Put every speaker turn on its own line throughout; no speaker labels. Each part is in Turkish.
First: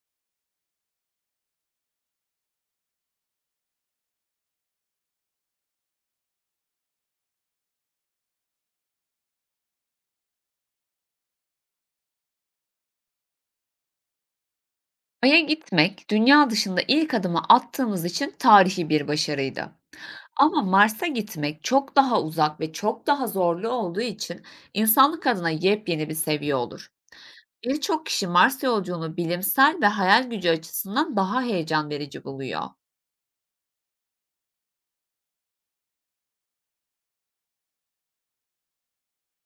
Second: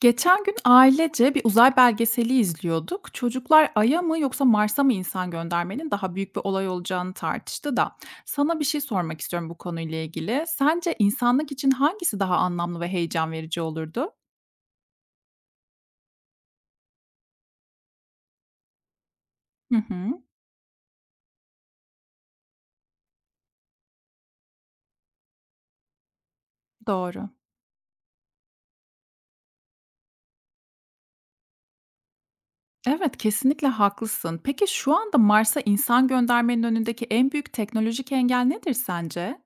Geçen gün ailece bir uzay belgeseli izliyorduk. Çocuklar Ay'a mı yoksa Mars'a mı insan göndermenin daha büyük bir olay olacağını tartıştı da. Sana bir şey sormak istiyorum bu konuyla ilgili. Sence insanlık için hangisi daha anlamlı ve heyecan verici olurdu?
Ay'a gitmek, dünya dışında ilk adımı attığımız için tarihi bir başarıydı.
Hı hı,
Ama Mars'a gitmek çok daha uzak ve çok daha zorlu olduğu için insanlık adına yepyeni bir seviye olur.
doğru.
Birçok kişi Mars yolculuğunu bilimsel ve hayal gücü açısından daha heyecan verici buluyor.
Evet, kesinlikle haklısın. Peki şu anda Mars'a insan göndermenin önündeki en büyük teknolojik engel nedir sence?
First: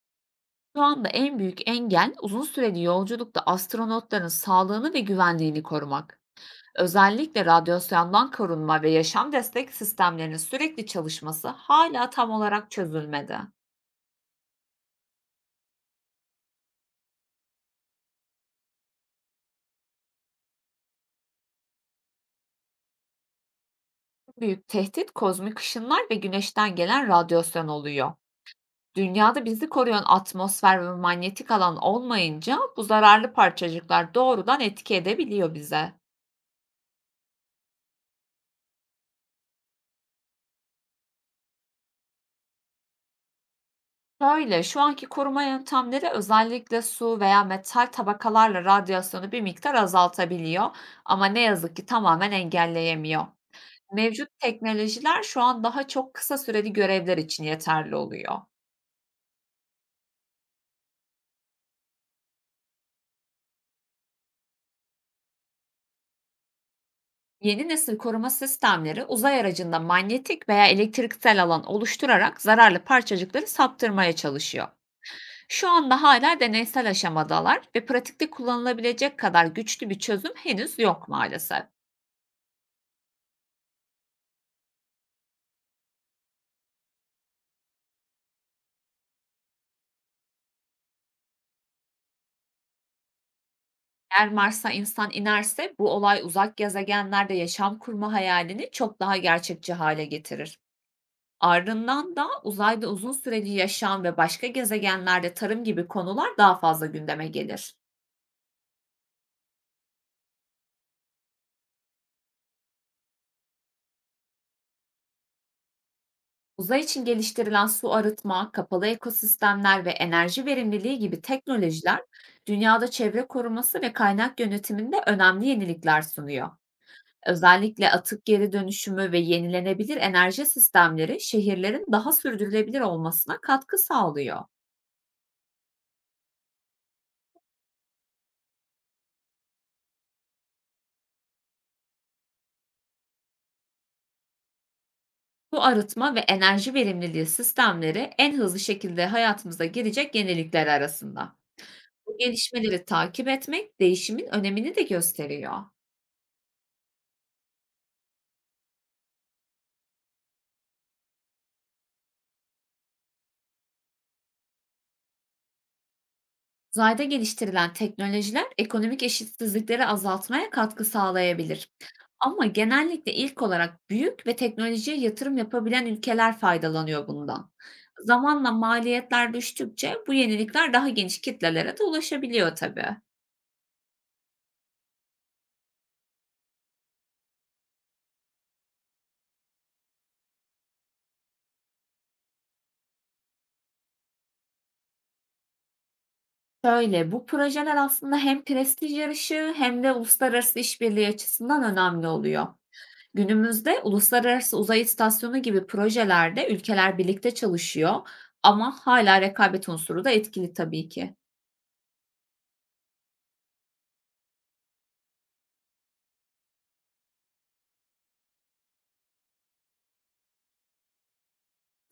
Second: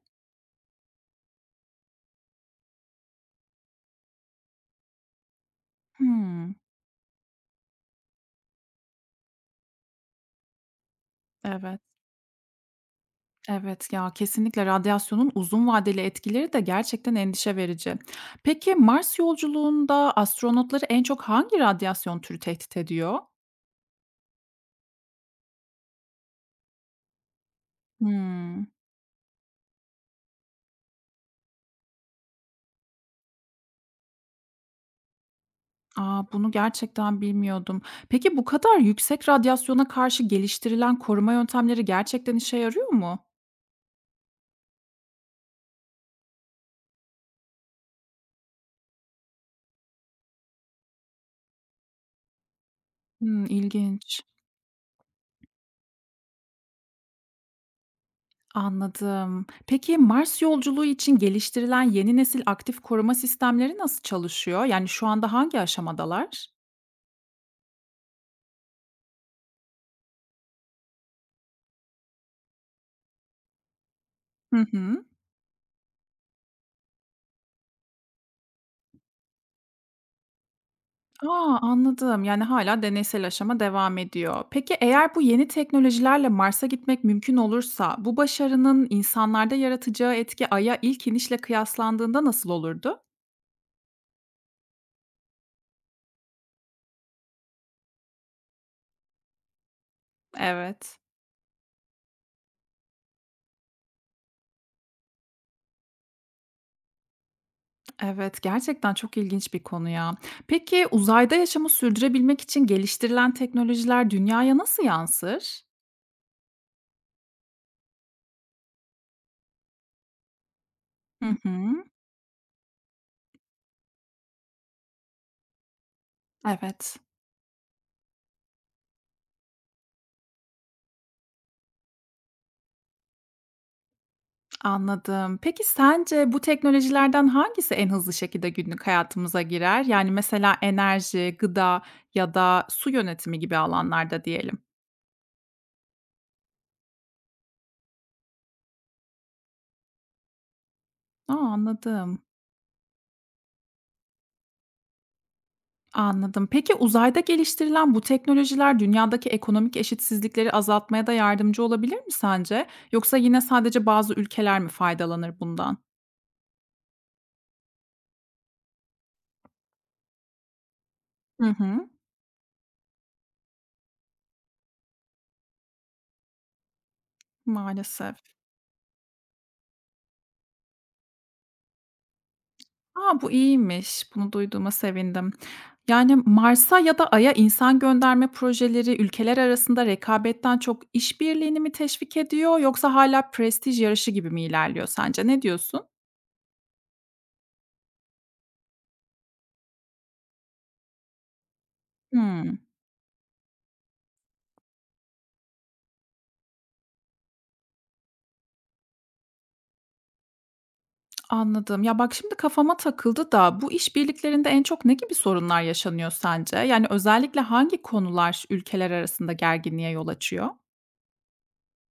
Şu anda en büyük engel, uzun süreli yolculukta astronotların sağlığını ve güvenliğini korumak.
Hmm,
Özellikle radyasyondan korunma ve yaşam destek sistemlerinin sürekli çalışması
evet.
hala tam olarak çözülmedi.
Evet ya, kesinlikle radyasyonun uzun vadeli etkileri de gerçekten endişe verici. Peki Mars yolculuğunda astronotları en çok hangi radyasyon türü tehdit ediyor?
Büyük tehdit, kozmik ışınlar ve güneşten gelen radyasyon oluyor.
Hmm.
Dünyada bizi koruyan atmosfer ve manyetik alan olmayınca, bu zararlı parçacıklar doğrudan etki edebiliyor bize.
Aa, bunu gerçekten bilmiyordum. Peki bu kadar yüksek radyasyona karşı geliştirilen koruma yöntemleri gerçekten işe yarıyor mu?
Şu anki koruma yöntemleri, özellikle su veya metal tabakalarla radyasyonu bir miktar azaltabiliyor ama ne yazık ki tamamen engelleyemiyor.
Hmm, ilginç.
Mevcut teknolojiler şu an daha çok kısa süreli görevler için yeterli oluyor.
Anladım. Peki Mars yolculuğu için geliştirilen yeni nesil aktif koruma sistemleri nasıl çalışıyor? Yani şu anda hangi aşamadalar?
Yeni nesil koruma sistemleri, uzay aracında manyetik veya elektriksel alan oluşturarak zararlı parçacıkları saptırmaya
Hı
çalışıyor.
hı.
Şu anda hala deneysel aşamadalar ve pratikte kullanılabilecek kadar güçlü bir çözüm henüz yok
A!
maalesef.
Anladım. Yani hala deneysel aşama devam ediyor. Peki eğer bu yeni teknolojilerle Mars'a gitmek mümkün olursa bu başarının insanlarda yaratacağı etki Ay'a ilk inişle kıyaslandığında nasıl olurdu?
Eğer Mars'a insan inerse, bu olay uzak gezegenlerde yaşam kurma hayalini çok daha gerçekçi hale getirir.
Evet,
Ardından da uzayda uzun süreli yaşam ve başka gezegenlerde tarım gibi konular daha fazla gündeme gelir.
evet. Gerçekten çok ilginç bir konu ya. Peki uzayda yaşamı sürdürebilmek için geliştirilen teknolojiler dünyaya nasıl yansır?
Uzay için geliştirilen su arıtma, kapalı ekosistemler ve enerji verimliliği gibi
Hı hı.
teknolojiler, dünyada çevre koruması ve kaynak yönetiminde önemli yenilikler sunuyor.
Evet.
Özellikle atık geri dönüşümü ve yenilenebilir enerji sistemleri, şehirlerin daha sürdürülebilir olmasına katkı sağlıyor.
Anladım. Peki sence bu teknolojilerden hangisi en hızlı şekilde günlük hayatımıza girer? Yani mesela enerji, gıda ya da su yönetimi gibi alanlarda diyelim.
Bu arıtma ve enerji verimliliği sistemleri, en hızlı şekilde hayatımıza girecek yenilikler
A,
arasında. Bu
anladım.
gelişmeleri takip etmek, değişimin önemini de gösteriyor.
Anladım. Peki uzayda geliştirilen bu teknolojiler dünyadaki ekonomik eşitsizlikleri azaltmaya da yardımcı olabilir mi sence? Yoksa yine sadece bazı ülkeler mi faydalanır bundan?
Uzayda geliştirilen teknolojiler, ekonomik eşitsizlikleri azaltmaya katkı
Hı
sağlayabilir.
hı.
Ama genellikle ilk olarak büyük ve teknolojiye yatırım yapabilen ülkeler faydalanıyor bundan.
Maalesef.
Zamanla maliyetler düştükçe, bu yenilikler daha geniş kitlelere de ulaşabiliyor tabii.
A, bu iyiymiş. Bunu duyduğuma sevindim. Yani, Mars'a ya da Ay'a insan gönderme projeleri ülkeler arasında rekabetten çok işbirliğini mi teşvik ediyor yoksa hala prestij yarışı gibi mi ilerliyor sence? Ne diyorsun?
Şöyle, bu projeler aslında hem prestij yarışı hem de uluslararası işbirliği açısından önemli oluyor.
Hımm,
Günümüzde uluslararası uzay istasyonu gibi projelerde ülkeler birlikte çalışıyor ama hala rekabet unsuru da etkili tabii ki.
anladım. Ya, bak şimdi kafama takıldı da bu işbirliklerinde en çok ne gibi sorunlar yaşanıyor sence? Yani, özellikle hangi konular ülkeler arasında gerginliğe yol açıyor?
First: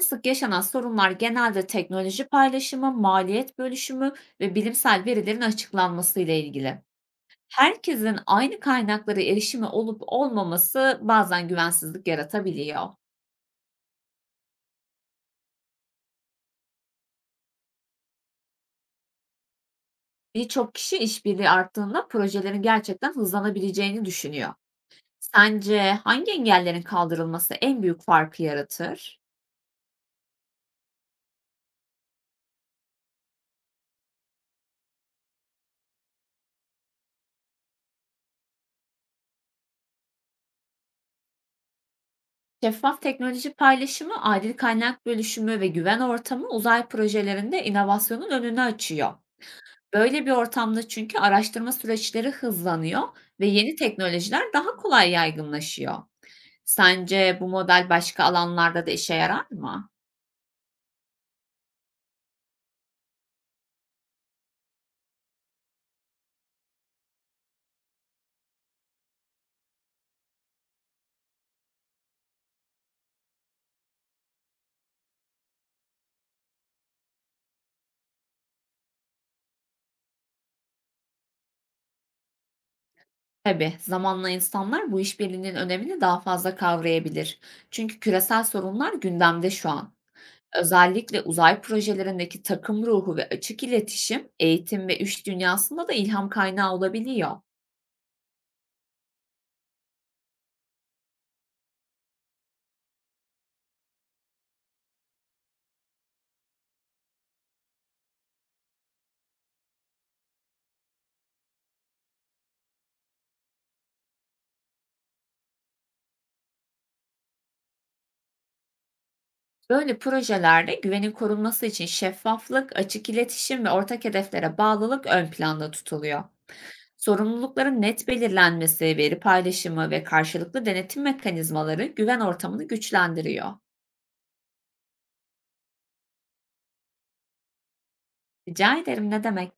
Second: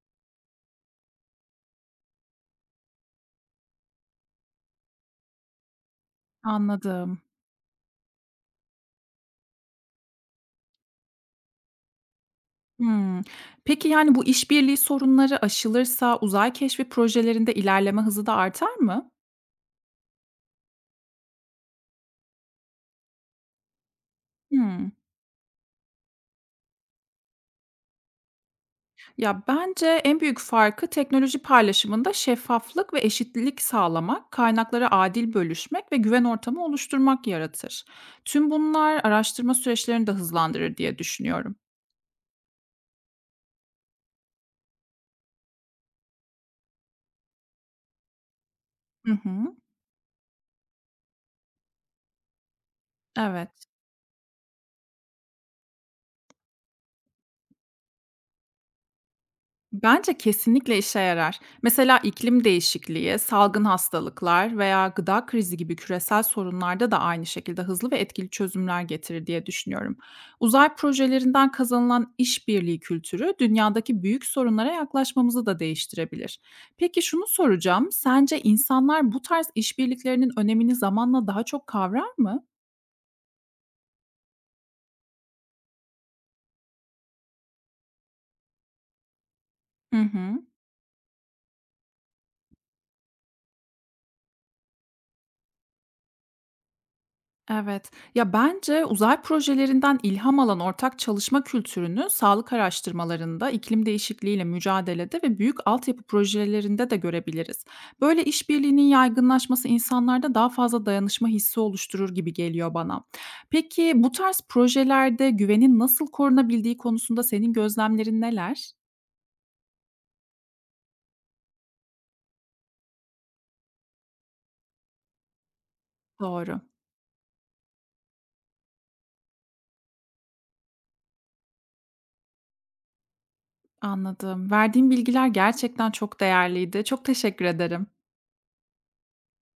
Sık yaşanan sorunlar genelde teknoloji paylaşımı, maliyet bölüşümü ve bilimsel verilerin açıklanması ile ilgili.
Anladım.
Herkesin aynı kaynaklara erişimi olup olmaması, bazen güvensizlik yaratabiliyor.
Hımm. Peki, yani, bu işbirliği sorunları aşılırsa uzay keşfi projelerinde ilerleme hızı da artar mı?
Birçok kişi, işbirliği arttığında projelerin gerçekten hızlanabileceğini düşünüyor.
Hımm.
Sence hangi engellerin kaldırılması en büyük farkı yaratır?
Ya, bence en büyük farkı teknoloji paylaşımında şeffaflık ve eşitlik sağlamak, kaynakları adil bölüşmek ve güven ortamı oluşturmak yaratır. Tüm bunlar araştırma süreçlerini de hızlandırır diye düşünüyorum.
Şeffaf teknoloji paylaşımı, adil kaynak bölüşümü ve güven ortamı, uzay projelerinde inovasyonun önünü
Hı
açıyor.
hı.
Böyle bir ortamda çünkü araştırma süreçleri hızlanıyor ve
Evet.
yeni teknolojiler daha kolay yaygınlaşıyor. Sence bu model başka alanlarda da işe yarar mı?
Bence kesinlikle işe yarar. Mesela iklim değişikliği, salgın hastalıklar veya gıda krizi gibi küresel sorunlarda da aynı şekilde hızlı ve etkili çözümler getirir diye düşünüyorum. Uzay projelerinden kazanılan işbirliği kültürü dünyadaki büyük sorunlara yaklaşmamızı da değiştirebilir. Peki şunu soracağım, sence insanlar bu tarz işbirliklerinin önemini zamanla daha çok kavrar mı?
Tabii, zamanla insanlar bu işbirliğinin önemini daha fazla kavrayabilir. Çünkü küresel sorunlar gündemde şu an.
Hı hı.
Özellikle uzay projelerindeki takım ruhu ve açık iletişim, eğitim ve iş dünyasında da ilham kaynağı olabiliyor.
Evet. Ya, bence uzay projelerinden ilham alan ortak çalışma kültürünü sağlık araştırmalarında, iklim değişikliğiyle mücadelede ve büyük altyapı projelerinde de görebiliriz. Böyle işbirliğinin yaygınlaşması insanlarda daha fazla dayanışma hissi oluşturur gibi geliyor bana. Peki bu tarz projelerde güvenin nasıl korunabildiği konusunda senin gözlemlerin neler?
Böyle projelerde güvenin korunması için şeffaflık, açık iletişim ve ortak hedeflere bağlılık ön planda tutuluyor.
Doğru,
Sorumlulukların net belirlenmesi, veri paylaşımı ve karşılıklı denetim mekanizmaları güven ortamını güçlendiriyor.
anladım. Verdiğim bilgiler gerçekten çok değerliydi. Çok teşekkür ederim.
Rica ederim, ne demek?